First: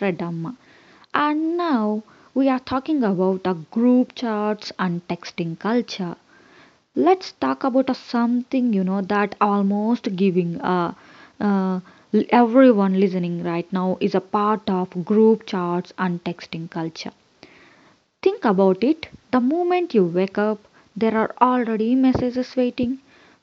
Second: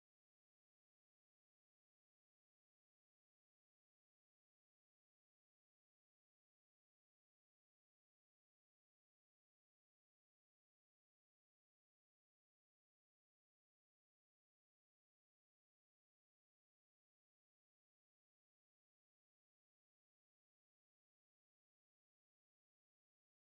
Radhamma. And now we are talking about the group chats and texting culture. Let's talk about a something you know that almost giving uh, everyone listening right now is a part of group chats and texting culture. Think about it the moment you wake up, there are already messages waiting.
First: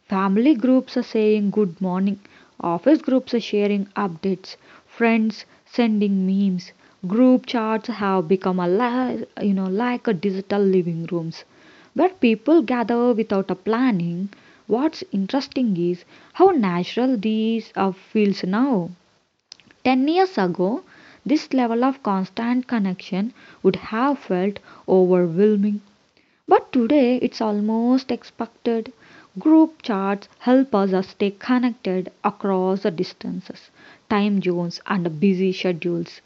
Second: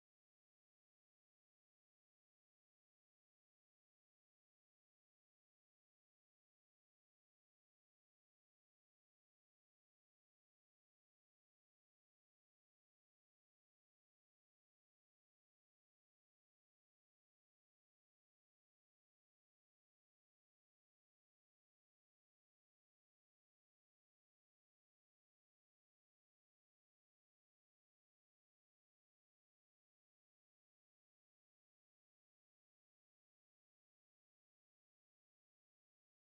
Family groups are saying good morning, office groups are sharing updates, friends sending memes. Group chats have become you know like a digital living rooms where people gather without a planning. What's interesting is how natural these feels now. 10 years ago, this level of constant connection would have felt overwhelming, but today it's almost expected. Group chats help us stay connected across the distances, time zones, and busy schedules.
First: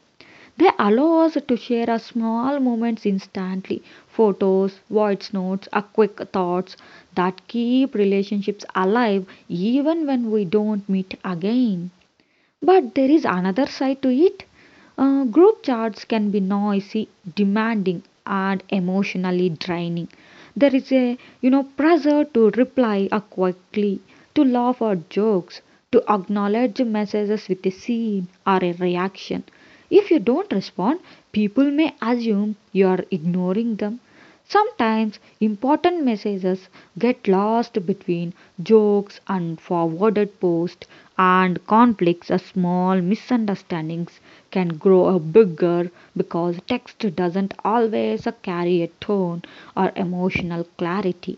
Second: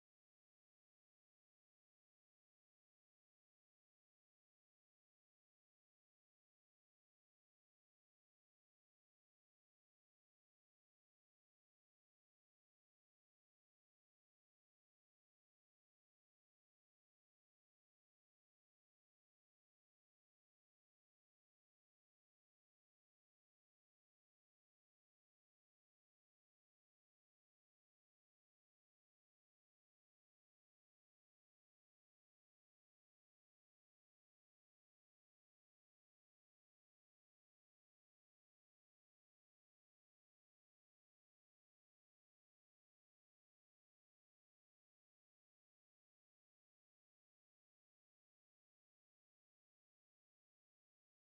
They allow us to share our small moments instantly photos, voice notes, our quick thoughts that keep relationships alive even when we don't meet again. But there is another side to it. Group chats can be noisy, demanding, and emotionally draining. There is a you know pressure to reply quickly, to laugh at jokes, to acknowledge messages with a scene or a reaction. If you don't respond, people may assume you are ignoring them. Sometimes important messages get lost between jokes and forwarded posts, and conflicts or small misunderstandings can grow bigger because text doesn't always carry a tone or emotional clarity.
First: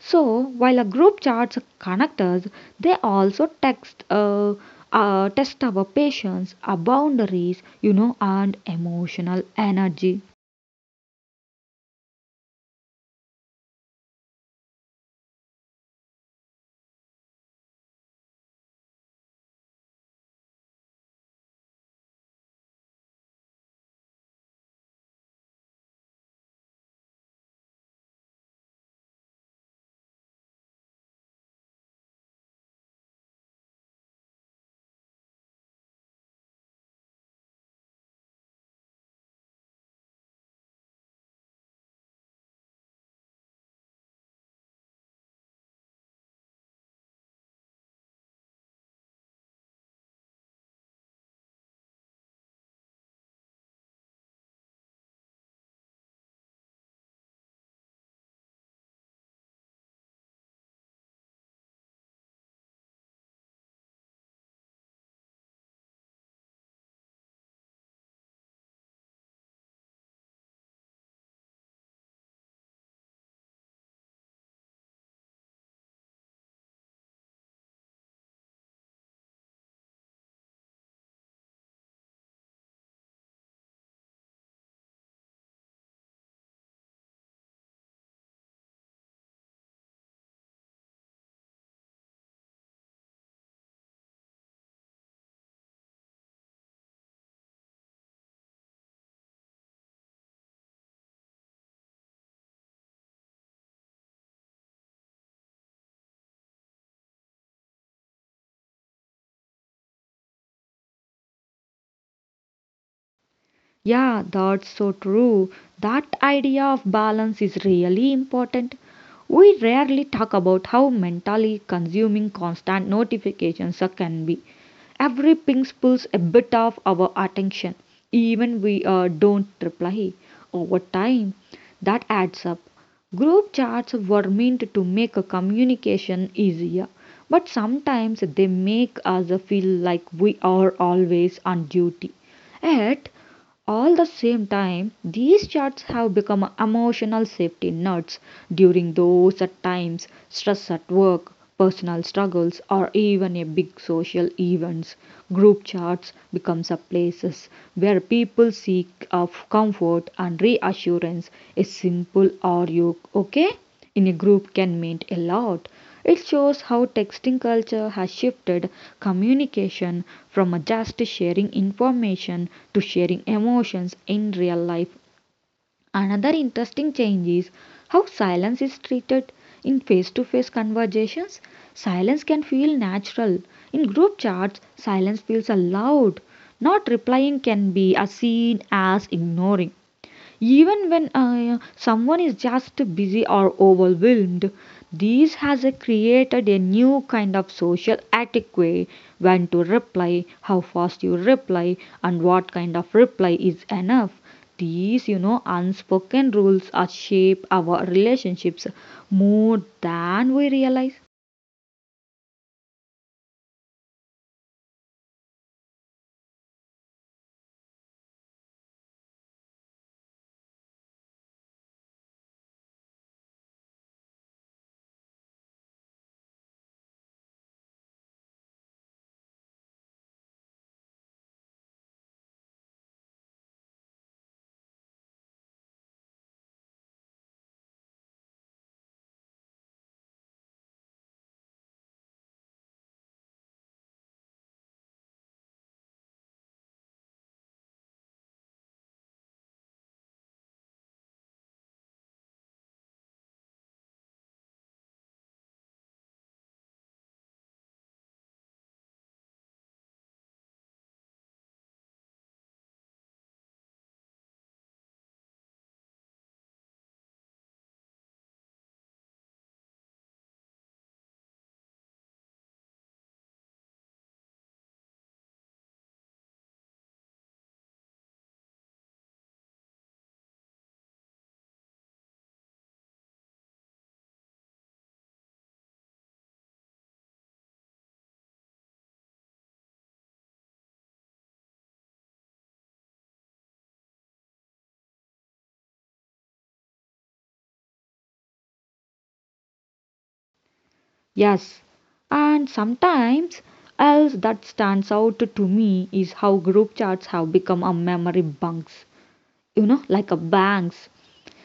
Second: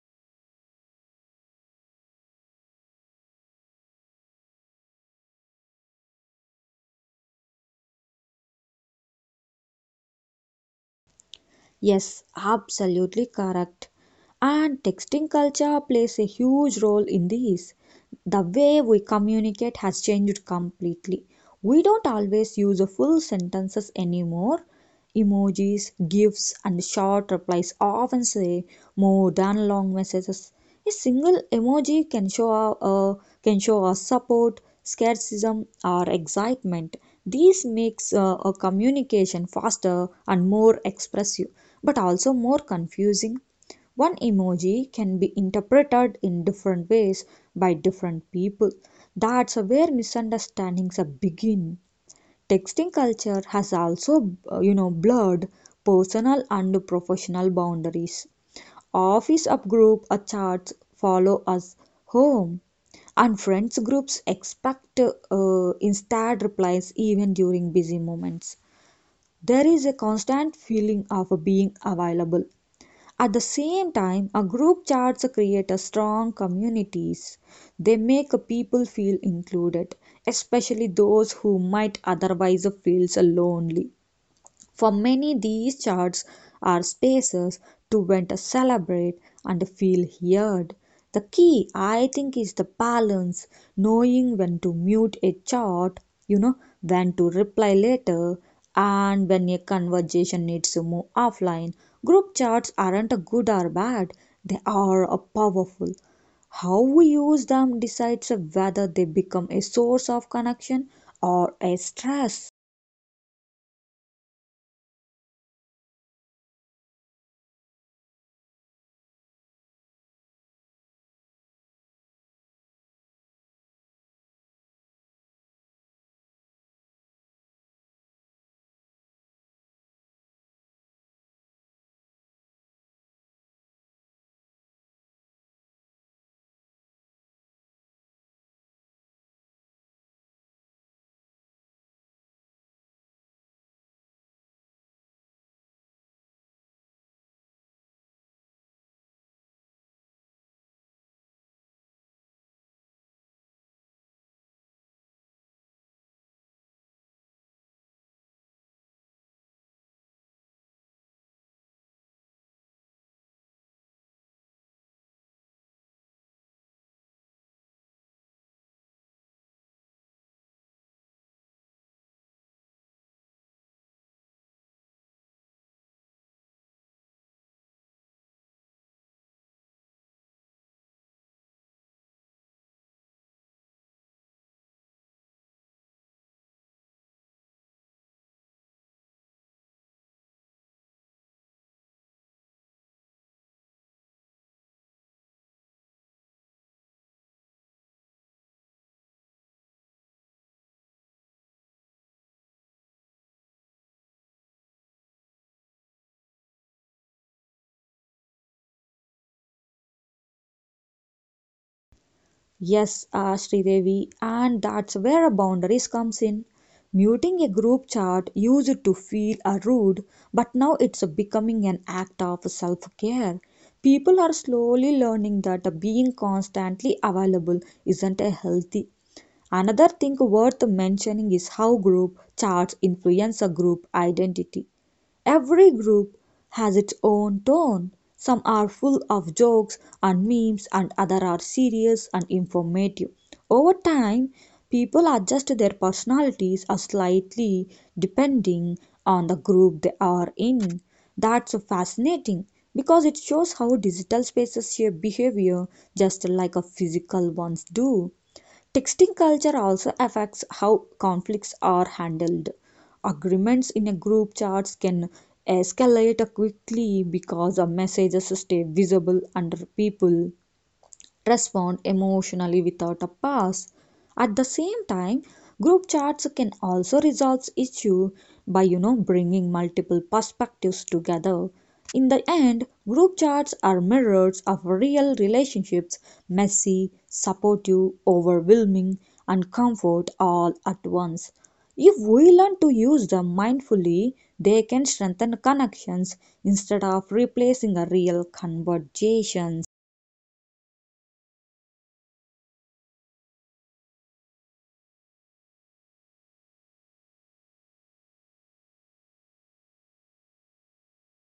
So, while a group charts connect us, they also text, test our patience, our boundaries, you know, and emotional energy. Yes, absolutely correct. And texting culture plays a huge role in this. The way we communicate has changed completely. We don't always use full sentences anymore. Emojis, GIFs, and short replies often say more than long messages. A single emoji can show can show our support, skepticism, or excitement. This makes a communication faster and more expressive, but also more confusing. One emoji can be interpreted in different ways by different people. That's where misunderstandings begin. Texting culture has also blurred personal and professional boundaries. Office upgroup chats follow us home, and friends groups expect instant replies even during busy moments. There is a constant feeling of being available at the same time, a group charts create a strong communities. They make people feel included, especially those who might otherwise feel so lonely. For many, these charts are spaces to vent, celebrate, and feel heard. The key, I think, is the balance, knowing when to mute a chart, you know, when to reply later, and when a conversation needs to move offline. Group charts aren't good or bad, they are powerful. How we use them decides whether they become a source of connection or a stress. Yeah, that's so true. That idea of balance is really important. We rarely talk about how mentally consuming constant can be. Every ping pulls a bit of our attention, even we don't reply. Over time, that adds up. Group chats were meant to make a communication easier, but sometimes they make us feel like we are always on duty. Yet, all the same time, these charts have become emotional safety nets during those at times, stress at work, personal struggles, or even a big social events. Group charts becomes a places where people seek of comfort and reassurance. A simple are you okay? in a group can mean a lot. It shows how texting culture has shifted communication from just sharing information to sharing emotions in real life. Another interesting change is how silence is treated in face to face conversations. Silence can feel natural. In group chats, silence feels allowed. Not replying can be as seen as ignoring. Even when someone is just busy or overwhelmed, this has created a new kind of social etiquette when to reply, how fast you reply, and what kind of reply is enough. These, you know, unspoken rules are shape our relationships more than we realize. Yes, Sridevi, and that's where a boundaries comes in. Muting a group chat used to feel a rude, but now it's becoming an act of self-care. People are slowly learning that being constantly available isn't a healthy. Another thing worth mentioning is how group chats influence a group identity. Every group has its own tone. Some are full of jokes and memes and others are serious and informative. Over time, people adjust their personalities a slightly depending on the group they are in. That's fascinating because it shows how digital spaces shape behavior just like a physical ones do. Texting culture also affects how conflicts are handled. Agreements in a group chats can escalate quickly because the messages stay visible under people respond emotionally without a pause. At the same time, group chats can also resolve issue by bringing multiple perspectives together. In the end, group chats are mirrors of real relationships, messy, supportive, overwhelming, and comfort all at once. If we learn to use them mindfully, they can strengthen connections instead of replacing a real conversation. Yes, and sometimes else that stands out to me is how group chats have become a memory bunks you know, like a bank's.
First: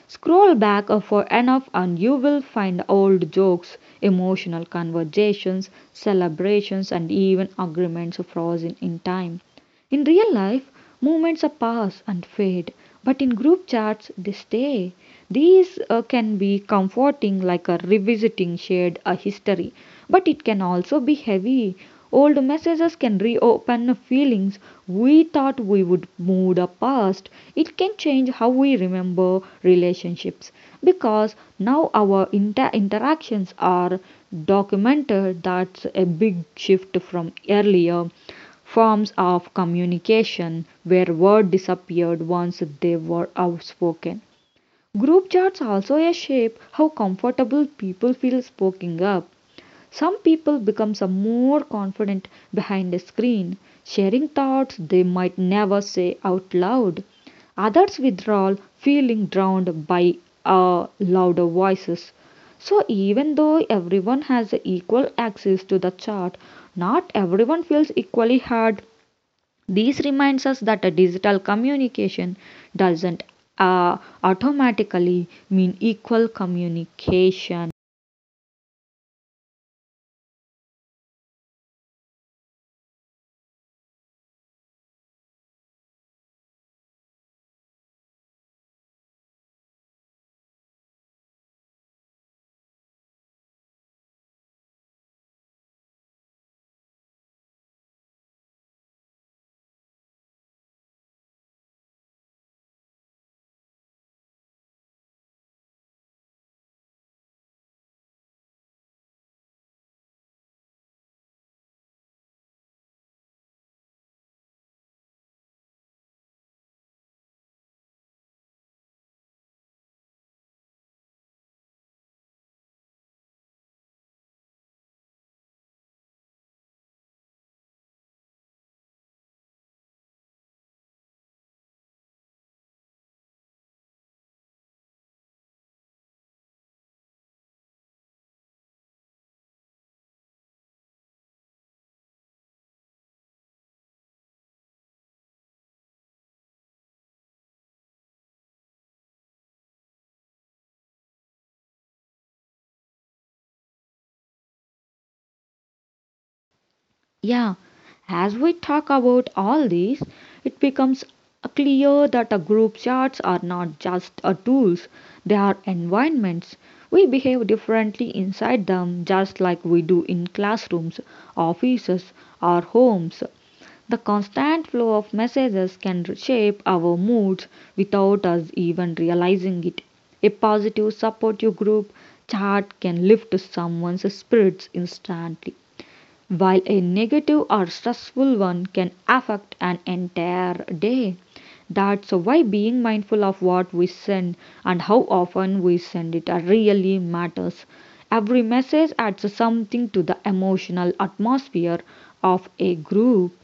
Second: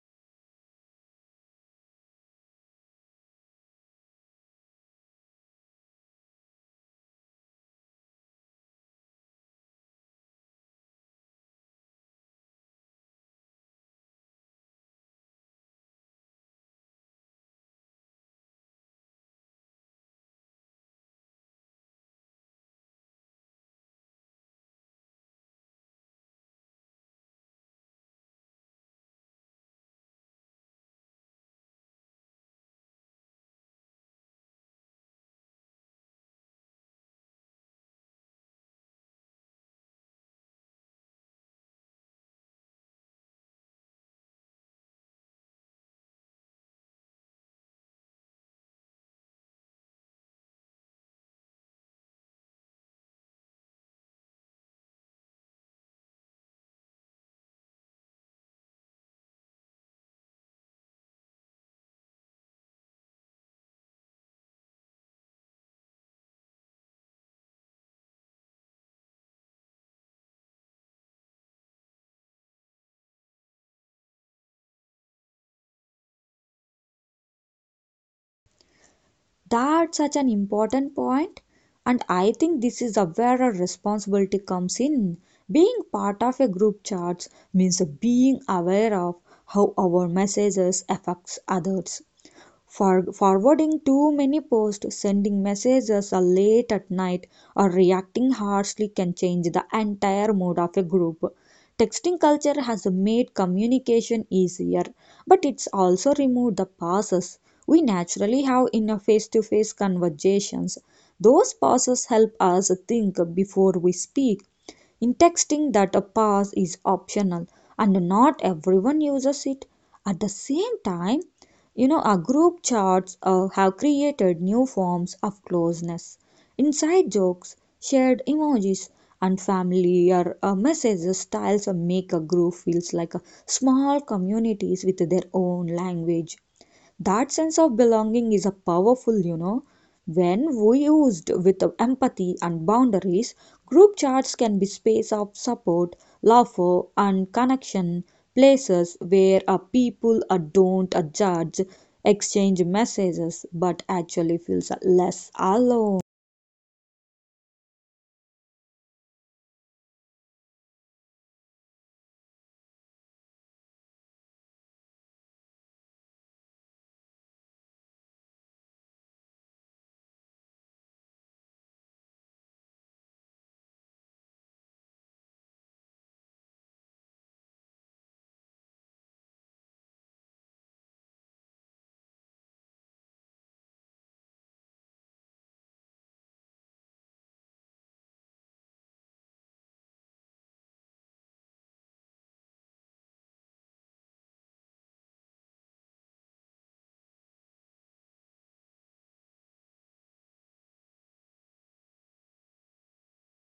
Scroll back for enough and you will find old jokes, emotional conversations, celebrations, and even agreements frozen in time. In real life, movements are pass and fade, but in group chats they stay. These can be comforting, like a revisiting shared a history, but it can also be heavy. Old messages can reopen feelings we thought we would move past. It can change how we remember relationships because now our interactions are documented. That's a big shift from earlier forms of communication where words disappeared once they were outspoken. Group chats also a shape how comfortable people feel speaking up. Some people become more confident behind a screen, sharing thoughts they might never say out loud. Others withdraw, feeling drowned by louder voices. So, even though everyone has equal access to the chat, not everyone feels equally heard. This reminds us that a digital communication doesn't uh, automatically mean equal communication. That's such an important point, and I think this is where our responsibility comes in. Being part of a group chats means being aware of how our messages affects others. For forwarding too many posts, sending messages late at night, or reacting harshly can change the entire mood of a group. Texting culture has made communication easier, but it's also removed the pauses we naturally have in a face to face conversations. Those pauses help us think before we speak. In texting, that a pause is optional and not everyone uses it. At the same time, our group chats have created new forms of closeness. Inside jokes, shared emojis, and familiar messages styles make a group feels like a small communities with their own language. That sense of belonging is a powerful. When we used with empathy and boundaries, group chats can be space of support, laughter, and connection, places where people don't judge, exchange messages, but actually feels less alone. Yeah, as we talk about all these, it becomes clear that a group chats are not just a tools, they are environments. We behave differently inside them just like we do in classrooms, offices, or homes. The constant flow of messages can shape our moods without us even realizing it. A positive, supportive group chat can lift someone's spirits instantly, while a negative or stressful one can affect an entire day. That's why being mindful of what we send and how often we send it really matters. Every message adds something to the emotional atmosphere of a group.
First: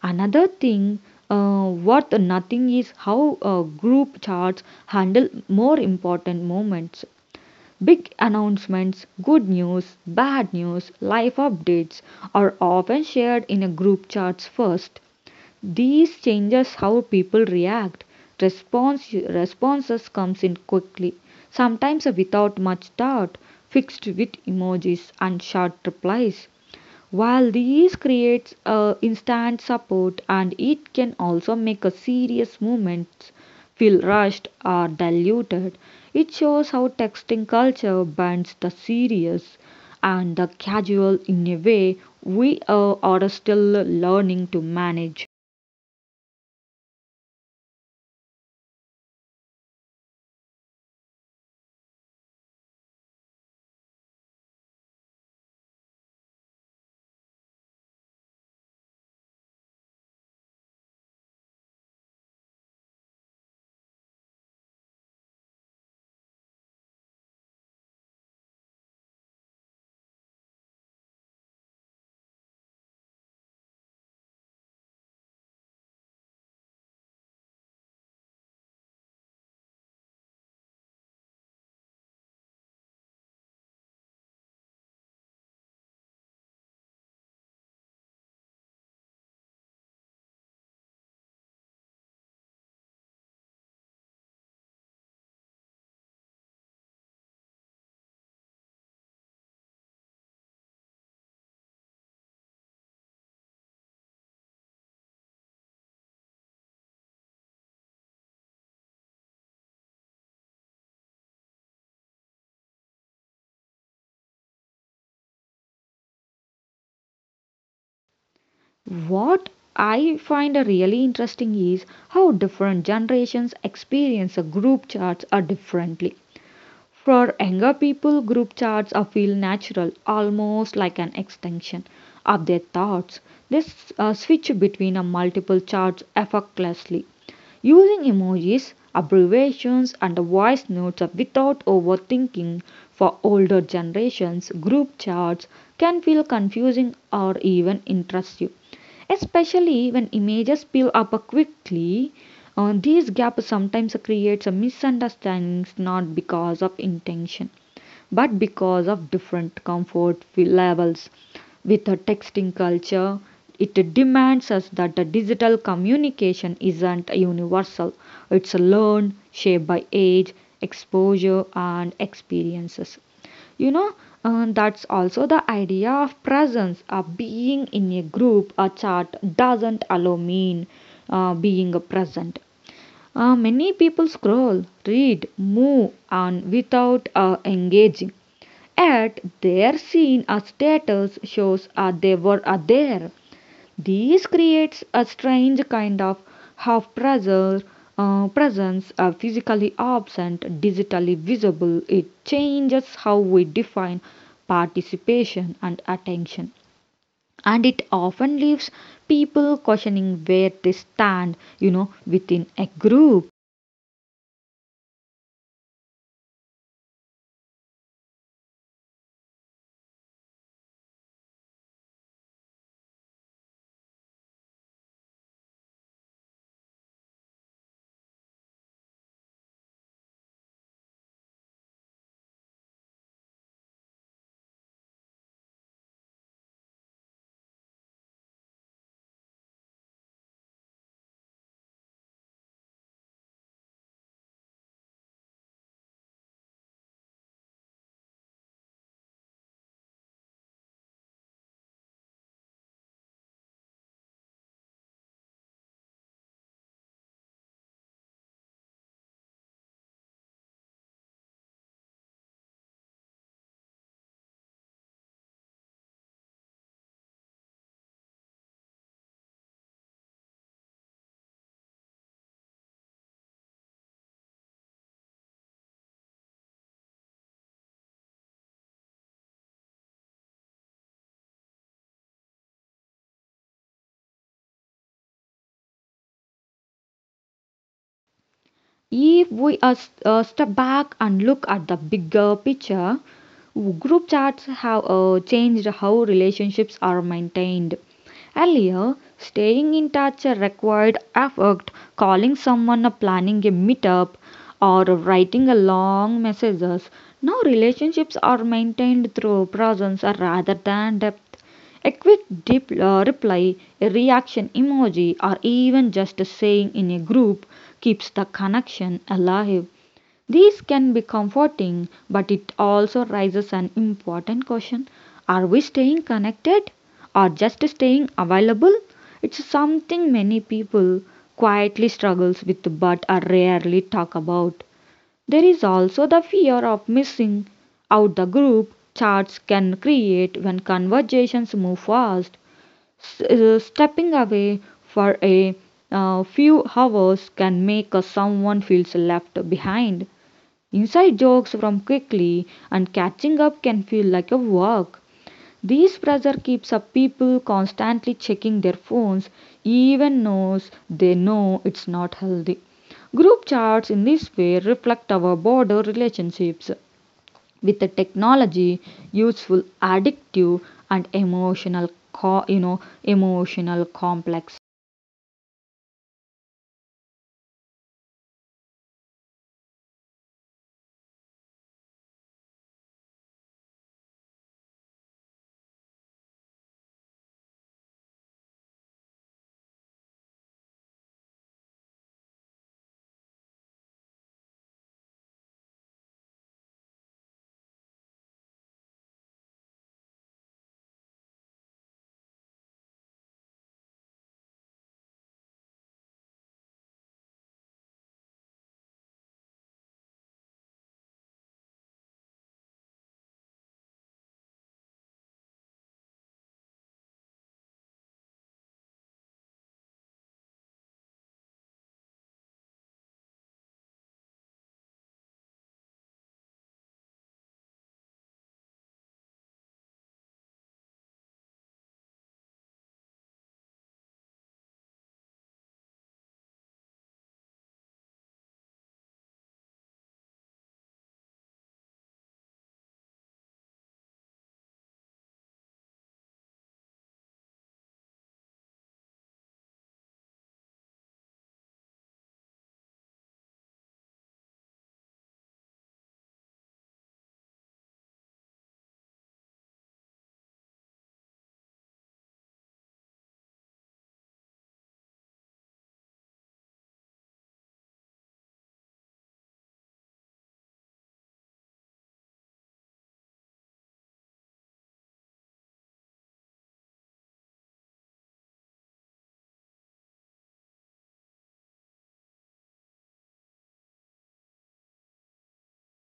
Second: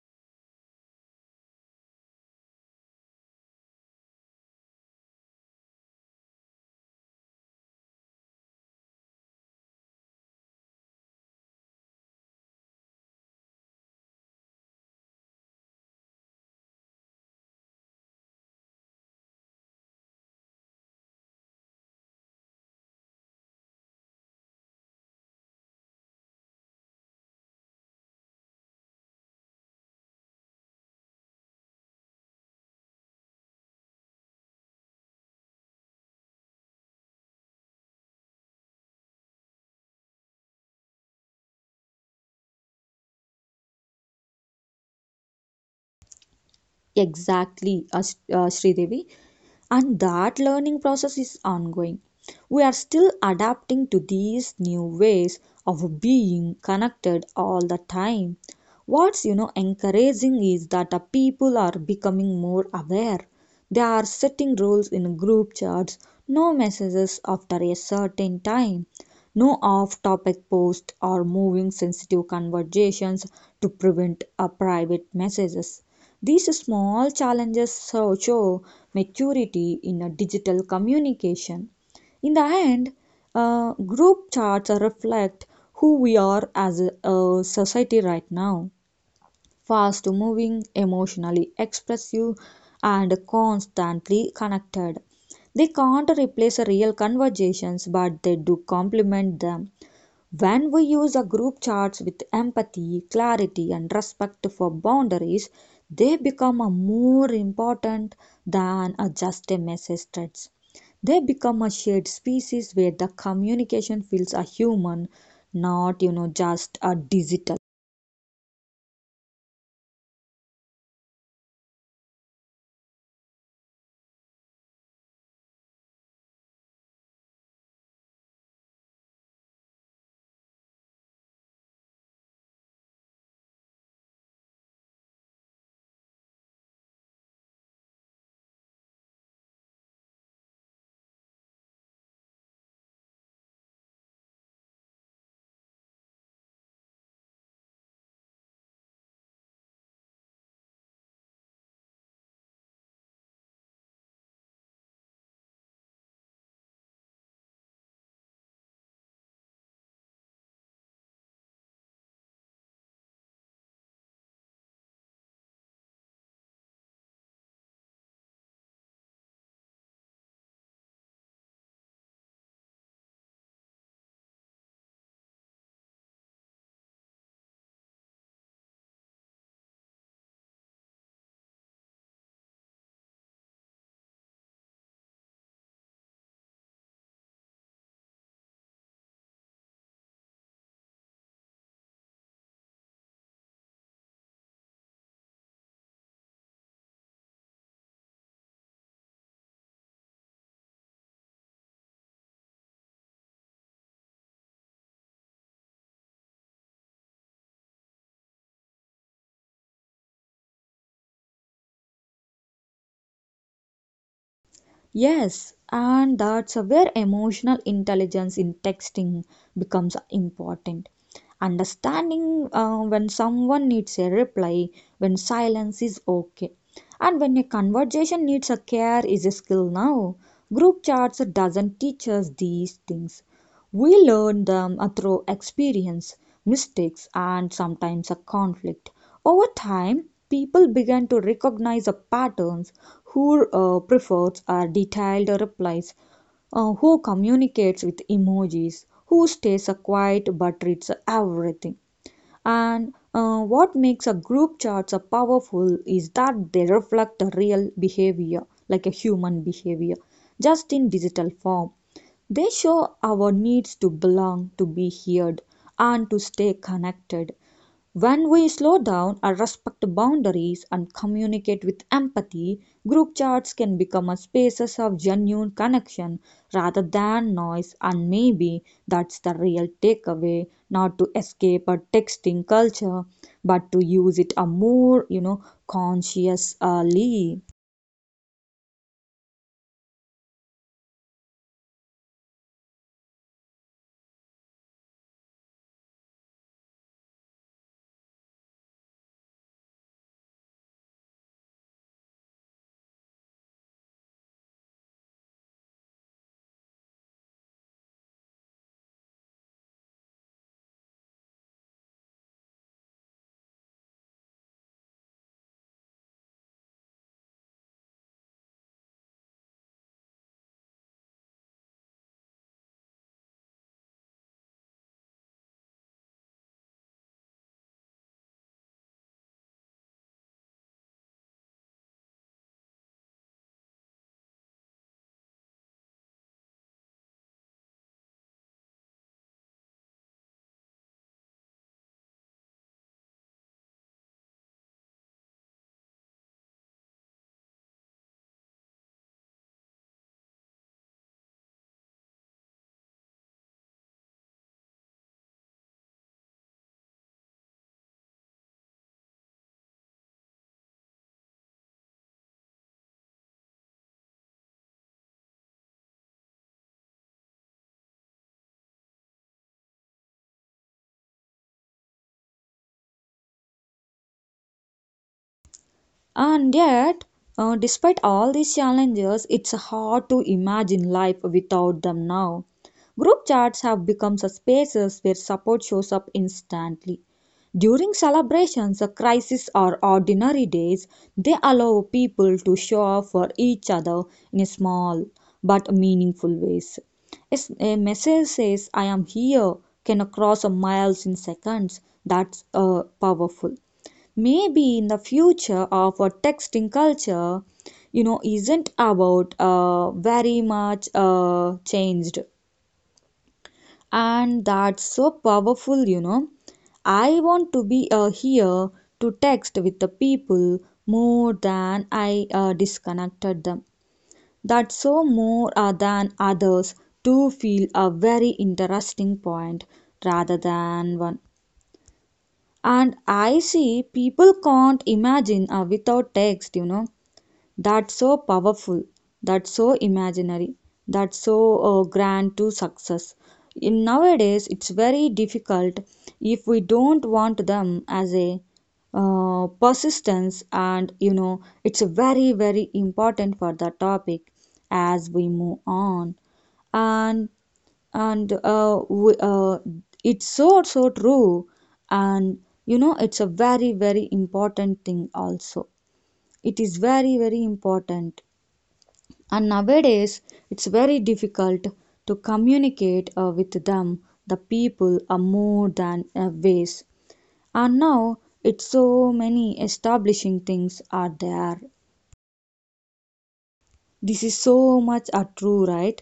Another thing worth nothing is how group charts handle more important moments. Big announcements, good news, bad news, life updates are often shared in a group charts first. These changes how people react. Responses comes in quickly, sometimes without much thought, fixed with emojis and short replies. While these creates a instant support and it can also make a serious movements feel rushed or diluted. It shows how texting culture binds the serious and the casual in a way we are still learning to manage. Exactly, Sridevi, and that learning process is ongoing. We are still adapting to these new ways of being connected all the time. What's encouraging is that the people are becoming more aware. They are setting rules in group chats, no messages after a certain time, no off topic posts or moving sensitive conversations to prevent a private messages. These small challenges show, maturity in a digital communication. In the end, group charts reflect who we are as a society right now fast moving, emotionally expressive, and constantly connected. They can't replace real conversations, but they do complement them. When we use a group charts with empathy, clarity, and respect for boundaries, they become a more important than a just a message threads. They become a shared species where the communication feels a human, not just a digital. What I find really interesting is how different generations experience group chats are differently. For younger people, group chats are feel natural, almost like an extension of their thoughts. They switch between multiple chats effortlessly. Using emojis, abbreviations, and the voice notes without overthinking for older generations, group chats can feel confusing or even intrusive, especially when images peel up quickly. These gaps sometimes creates a misunderstandings not because of intention but because of different comfort levels with a texting culture. It demands us that the digital communication isn't universal. It's learned shaped by age exposure and experiences, you know. That's also the idea of presence of being in a group a chat doesn't allow mean being present. Many people scroll, read, move on without engaging. Yet they are seen as status shows they were there. This creates a strange kind of half pressure, presence, physically absent, digitally visible. It changes how we define participation and attention, and it often leaves people questioning where they stand, you know, within a group. Yes, and that's where emotional intelligence in texting becomes important. Understanding when someone needs a reply, when silence is okay, and when a conversation needs a care is a skill now. Group chats doesn't teach us these things. We learn them through experience, mistakes, and sometimes a conflict. Over time, people begin to recognize the patterns who prefers or detailed replies, who communicates with emojis, who stays quiet but reads everything. And what makes a group charts a powerful is that they reflect the real behavior, like a human behavior, just in digital form. They show our needs to belong, to be heard, and to stay connected. When we slow down or respect boundaries and communicate with empathy, group chats can become a spaces of genuine connection rather than noise, and maybe that's the real takeaway not to escape a texting culture but to use it a more consciously. If we step back and look at the bigger picture, group chats have changed how relationships are maintained. Earlier, staying in touch required effort, calling someone, planning a meetup, or writing a long messages. Now relationships are maintained through presence rather than depth. A quick reply, a reaction emoji, or even just a saying in a group keeps the connection alive. These can be comforting, but it also raises an important question. Are we staying connected or just staying available? It's something many people quietly struggles with but are rarely talk about. There is also the fear of missing out the group chats can create when conversations move fast. Stepping away for a few hours can make someone feels left behind. Inside jokes from quickly and catching up can feel like a work. This pressure keeps up people constantly checking their phones, even knows they know it's not healthy. Group chats in this way reflect our broader relationships with the technology, useful, addictive, and emotional, you know, emotional complex. And yet, despite all these challenges, it's hard to imagine life without them now. Group chats have become such spaces where support shows up instantly. During celebrations, crises, or ordinary days, they allow people to show up for each other in small but meaningful ways. It's- A message says, I am here, can cross miles in seconds. That's powerful maybe in the future of a texting culture isn't about very much changed and that's so powerful I want to be here to text with the people more than I disconnected them that's so more than others to feel a very interesting point rather than one and I see people can't imagine without text. That's so powerful. That's so imaginary. That's so grand to success. In nowadays, it's very difficult if we don't want them as a persistence, and it's very, very important for the topic as we move on. And and w it's so so true and it's a very very important thing also it is very very important and nowadays it's very difficult to communicate with them the people are more than ways and now it's so many establishing things are there this is so much a true right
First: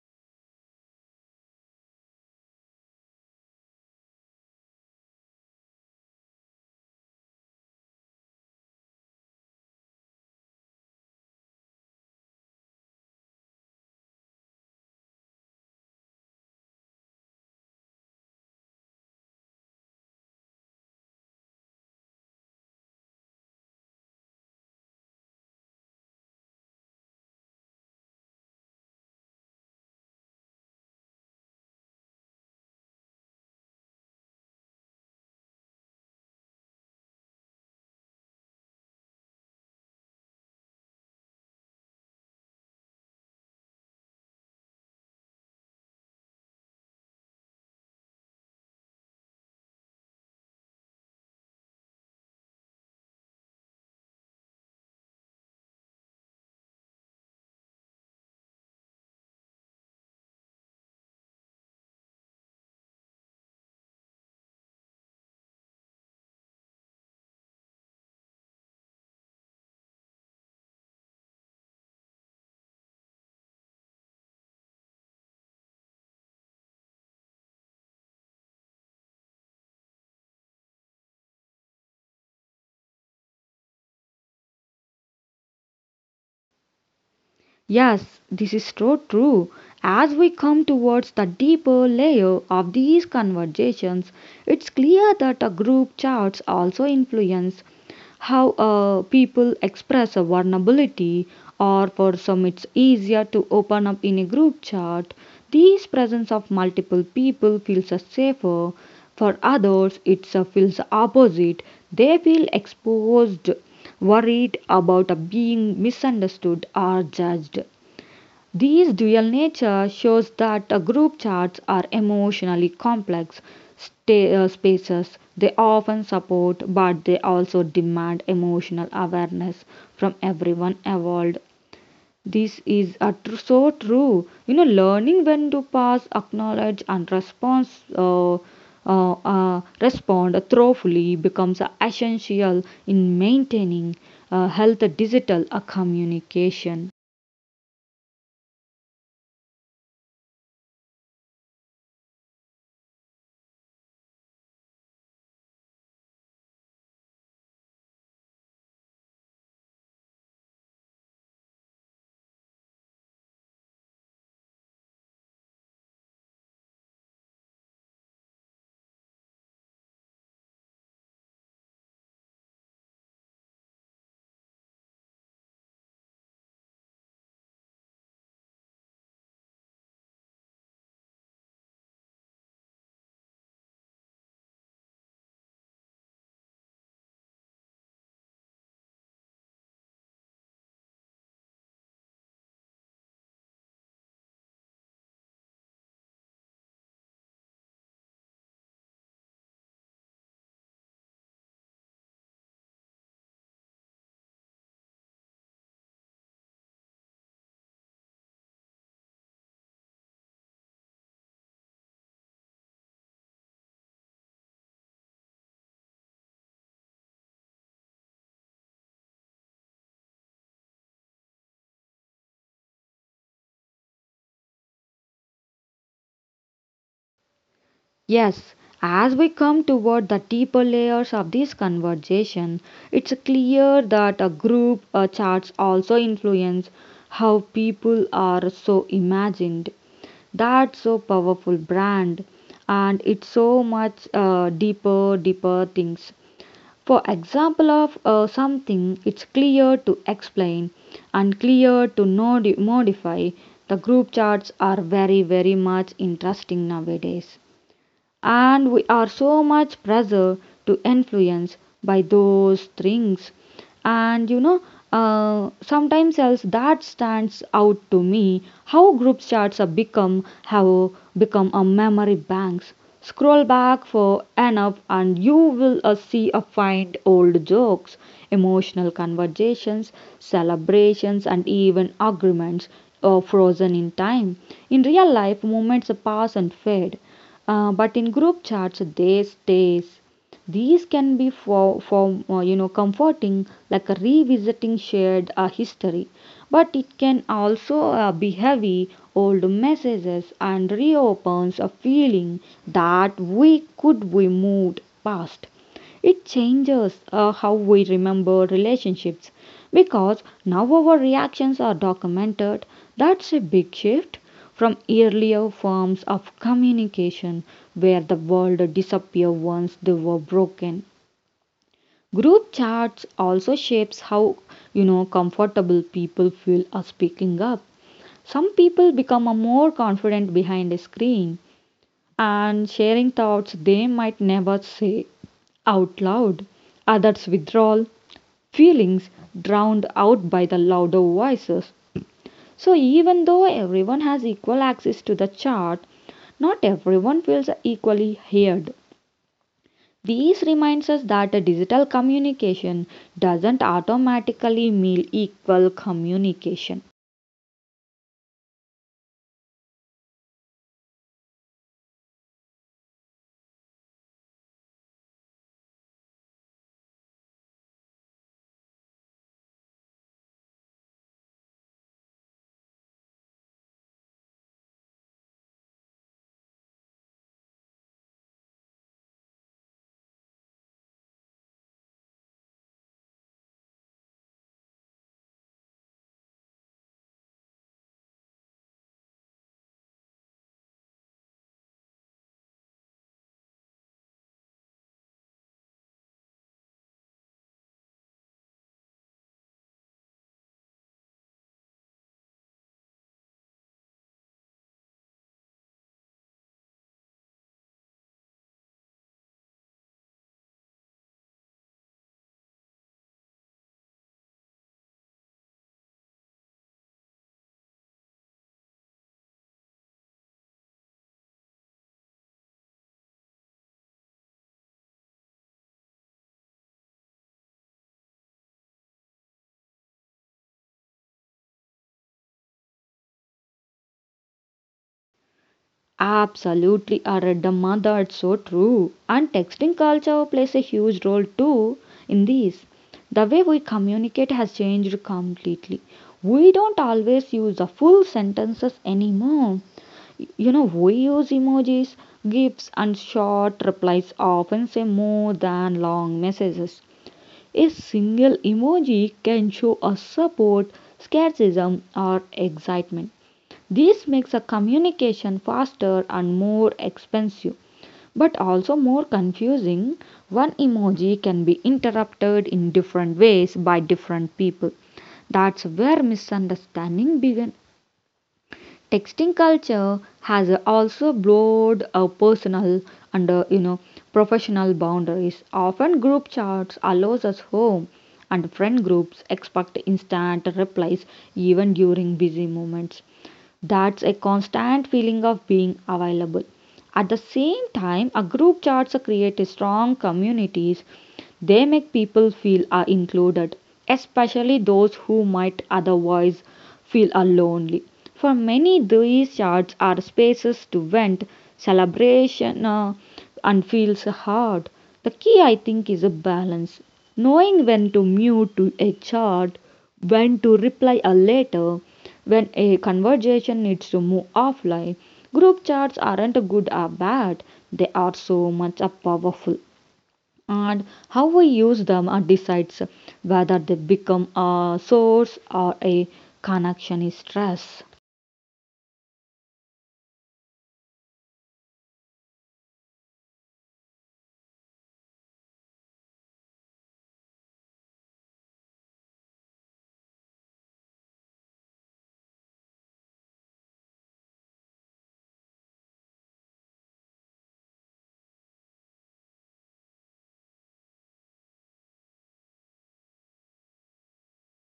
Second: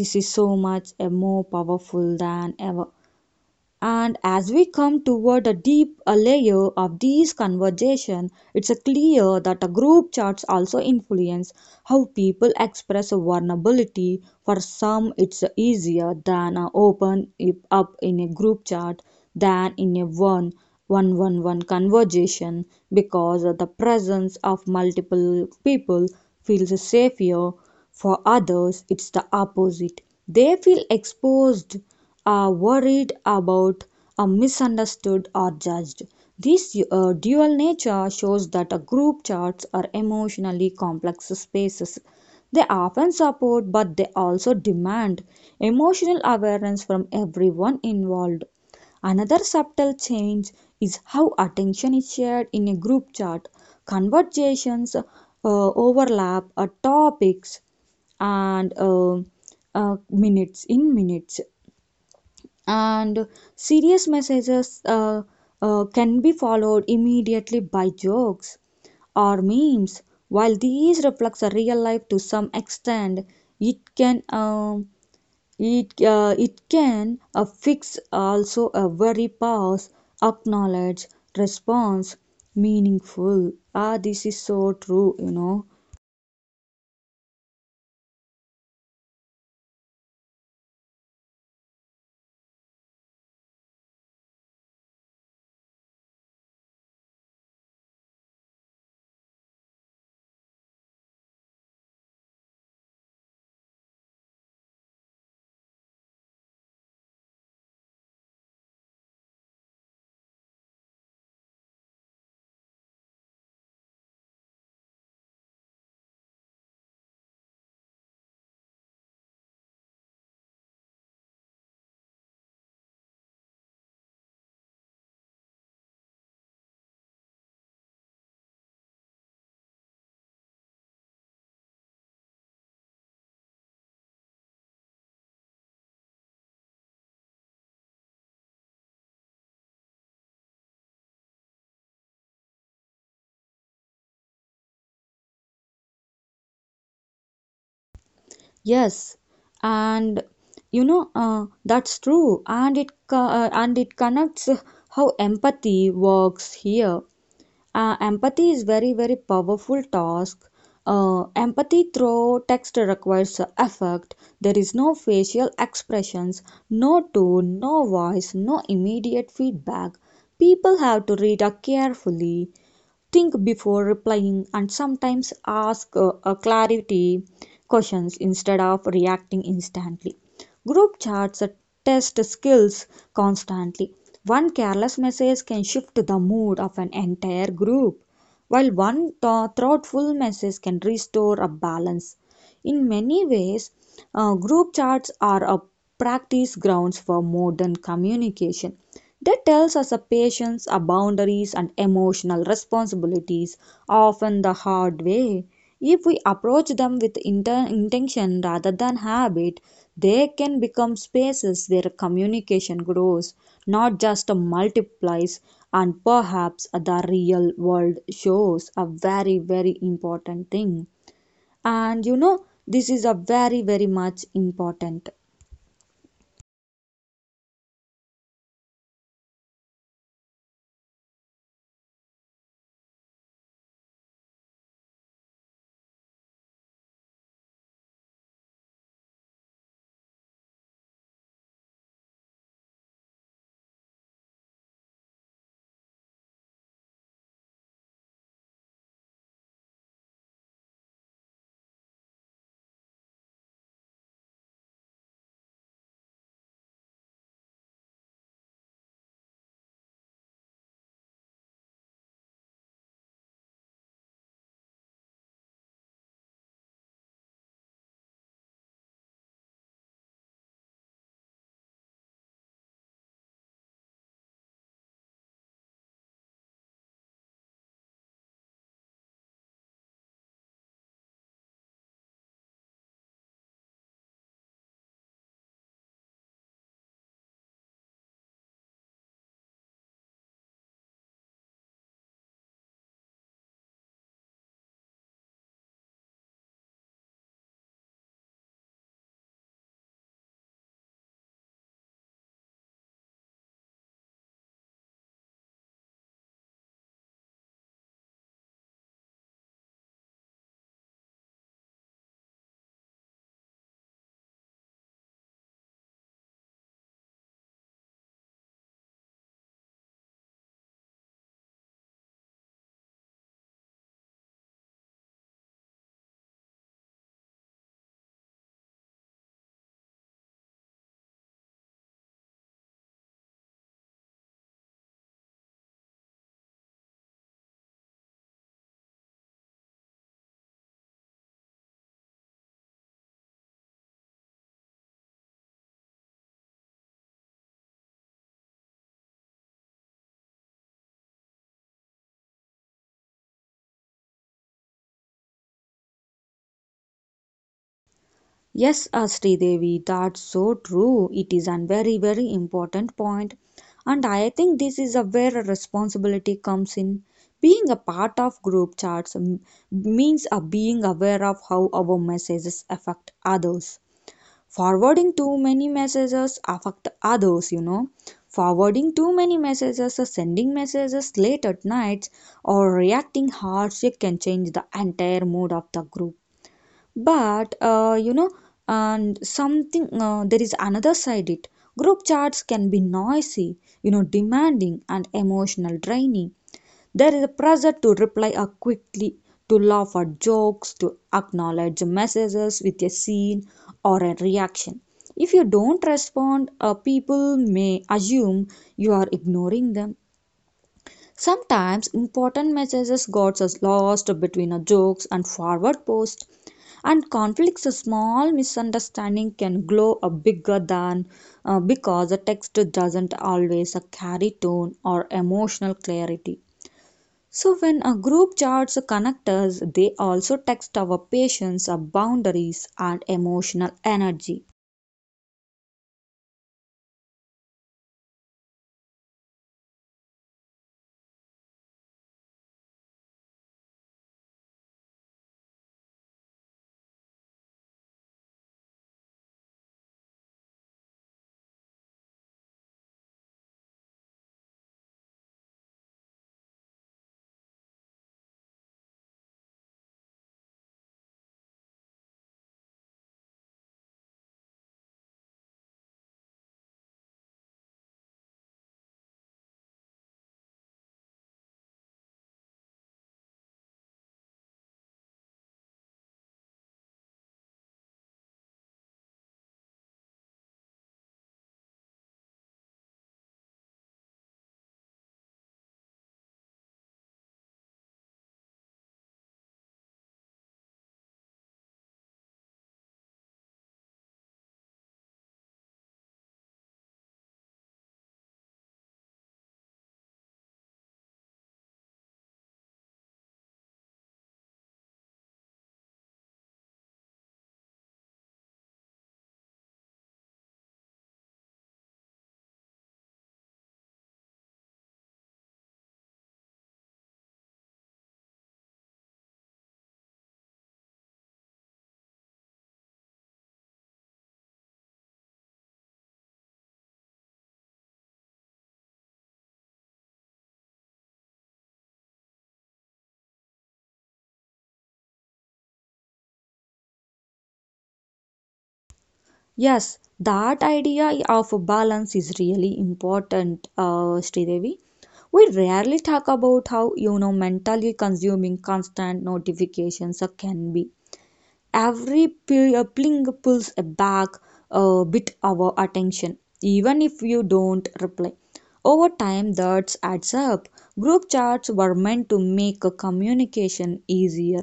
this is so much a more powerful than ever. And as we come toward a deep a layer of these conversation, it's a clear that a group chats also influence how people express a vulnerability. For some, it's easier than open it up in a group chat than in a one conversation because the presence of multiple people feels safer. For others, it's the opposite. They feel exposed are worried about are misunderstood or judged. This dual nature shows that a group charts are emotionally complex spaces. They often support but they also demand emotional awareness from everyone involved. Another subtle change is how attention is shared in a group chart. Conversations overlap topics and minutes in minutes and serious messages can be followed immediately by jokes or memes. While these reflects a real life to some extent, it can it can fix also a very pause, acknowledge, response, meaningful. Ah, this is so true. Yes, this is so true. As we come towards the deeper layer of these conversations, it's clear that the group chats also influence how people express a vulnerability, or for some, it's easier to open up in a group chat. This presence of multiple people feels safer for others, it feels opposite. They feel exposed, worried about being misunderstood or judged. This dual nature shows that group chats are emotionally complex spaces. They often support, but they also demand emotional awareness from everyone involved. This is a tr- so true. You know, learning when to pass, acknowledge, and response, respond thoughtfully becomes essential in maintaining health digital communication. Yes, and that's true, and it connects how empathy works here. Empathy is very very powerful task. Empathy through text requires effort. There is no facial expressions, no tone, no voice, no immediate feedback. People have to read carefully, think before replying and sometimes ask clarity questions instead of reacting instantly. Group chats test skills constantly. One careless message can shift the mood of an entire group, while thoughtful message can restore a balance. In many ways, group chats are a practice grounds for modern communication. They tells us a patience, our boundaries, and emotional responsibilities, often the hard way. If we approach them with intention rather than habit, they can become spaces where communication grows, not just multiplies, and perhaps the real world shows a very, very important thing and this is a very, very much important. Yes, as we come toward the deeper layers of this conversation, it's clear that a group charts also influence how people are so imagined. That's so powerful brand, and it's so much deeper, deeper things. For example of something, it's clear to explain and clear to modify. The group charts are very, very much interesting nowadays and we are so much pressure to influence by those things, and you know, sometimes else that stands out to me how group chats have become a memory banks. Scroll back for enough and you will see a find old jokes, emotional conversations, celebrations, and even agreements frozen in time. In real life moments pass and fade, but in group chats they stay. These can be for you know comforting, like a revisiting shared history, but it can also be heavy. Old messages and reopens a feeling that we could be moved past. It changes how we remember relationships because now our reactions are documented. That's a big shift from earlier forms of communication where the world disappeared once they were broken. Group chats also shapes how you know comfortable people feel are speaking up. Some people become a more confident behind a screen and sharing thoughts they might never say out loud. Others withdraw, feelings drowned out by the louder voices. So, even though everyone has equal access to the chart, not everyone feels equally heard. This reminds us that a digital communication doesn't automatically mean equal communication. Yes, Devi, that's so true. It is a very, very important point. And I think this is a where a responsibility comes in. Being a part of group chats means being aware of how our messages affect others forwarding too many messages affect others forwarding too many messages or sending messages late at night or reacting harshly can change the entire mood of the group but and something there is another side it group chats can be noisy demanding and emotional draining there is a pressure to reply quickly, to laugh at jokes, to acknowledge messages with a scene or a reaction. If you don't respond, people may assume you are ignoring them. Sometimes important messages got lost between a jokes and forward posts, and conflicts a small misunderstanding can grow a bigger than because the text doesn't always carry tone or emotional clarity. So when a group charts connectors, they also text our patience, our boundaries and emotional energy. Absolutely, Aradama, that's so true. And texting culture plays a huge role too in this. The way we communicate has changed completely. We don't always use the full sentences anymore. You know, we use emojis, GIFs, and short replies often say more than long messages. A single emoji can show a support, skepticism, or excitement. This makes a communication faster and more expensive, but also more confusing. One emoji can be interpreted in different ways by different people. That's where misunderstanding begin. Texting culture has also blurred our personal and, you know, professional boundaries. Often group chats allows us home, and friend groups expect instant replies even during busy moments. That's a constant feeling of being available. At the same time, a group chats create strong communities. They make people feel are included, especially those who might otherwise feel are lonely. For many, these chats are spaces to vent, celebration, and feels hard. The key, I think, is a balance. Knowing when to mute to a chat, when to reply a letter, when a conversation needs to move offline. Group chats aren't good or bad, they are so much a powerful, and how we use them decides whether they become a source or a connection is stress. Yes, that idea of balance is really important, Sridevi. We rarely talk about how mentally consuming constant notifications can be. Every pling pulls back a bit our attention even if you don't reply over time that adds up group chats were meant to make a communication easier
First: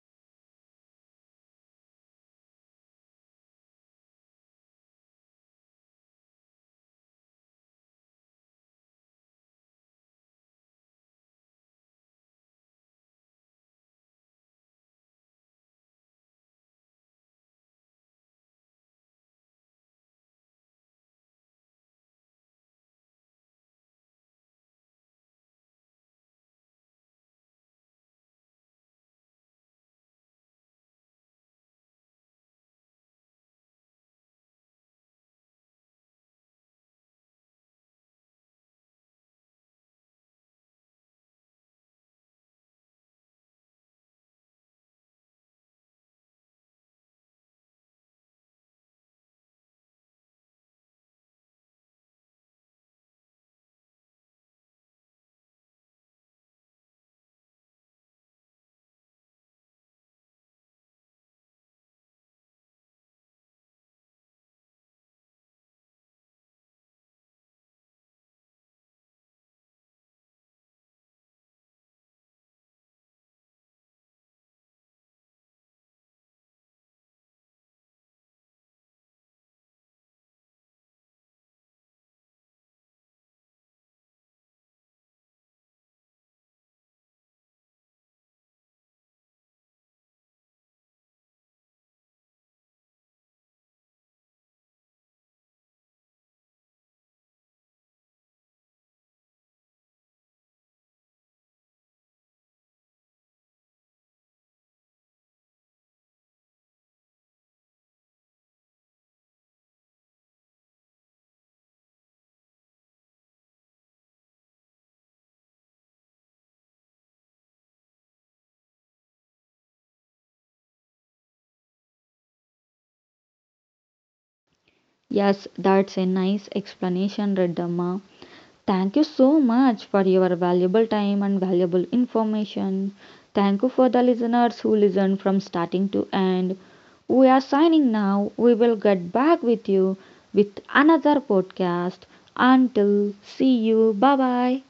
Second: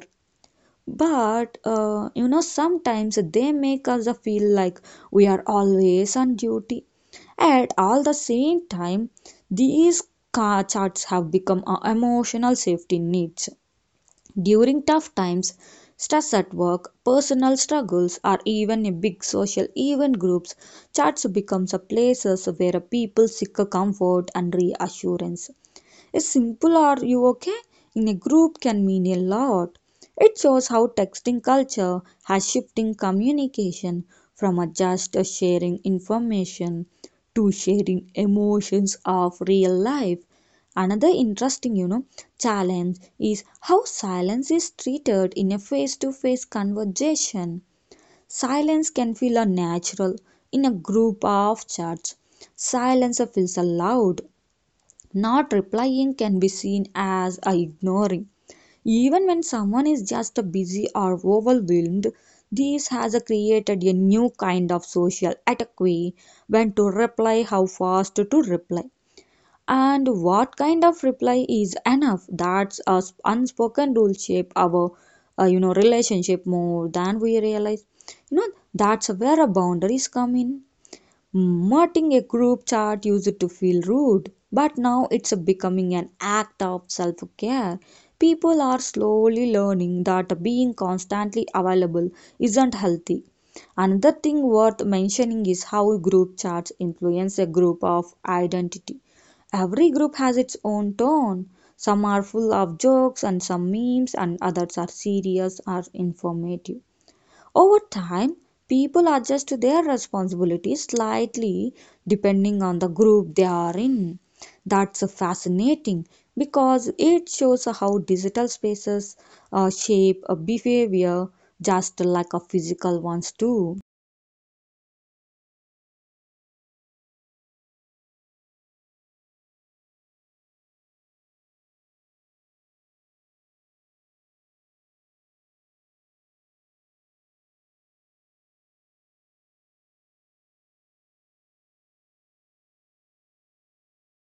but sometimes they make us feel like we are always on duty at all the same time these chats have become our emotional safety needs during tough times, stress at work, personal struggles, or even in big social event groups, church becomes a places where people seek comfort and reassurance. Is simple or you okay in a group can mean a lot. It shows how texting culture has shifting communication from a just sharing information to sharing emotions of real life. Another interesting challenge is how silence is treated in a face-to-face conversation. Silence can feel unnatural in a group of chats. Silence feels allowed not replying can be seen as ignoring. Even when someone is just busy or overwhelmed, this has created a new kind of social etiquette when to reply, how fast to reply, and what kind of reply is enough. That's a unspoken rule shape our relationship more than we realize. That's where boundaries come in. Mutting a group chat used to feel rude, but now it's becoming an act of self care. People are slowly learning that being constantly available isn't healthy. Another thing worth mentioning is how group chats influence a group of identity. Every group has its own tone. Some are full of jokes and some memes, and others are serious or informative. Over time, people adjust to their responsibilities slightly depending on the group they are in. That's fascinating because it shows how digital spaces shape a behavior just like a physical ones too. Yes, that's a nice explanation, Redamma. Thank you so much for your valuable time and valuable information. Thank you for the listeners who listened from starting to end. We are signing now. We will get back with you with another podcast. Until see you. Bye bye.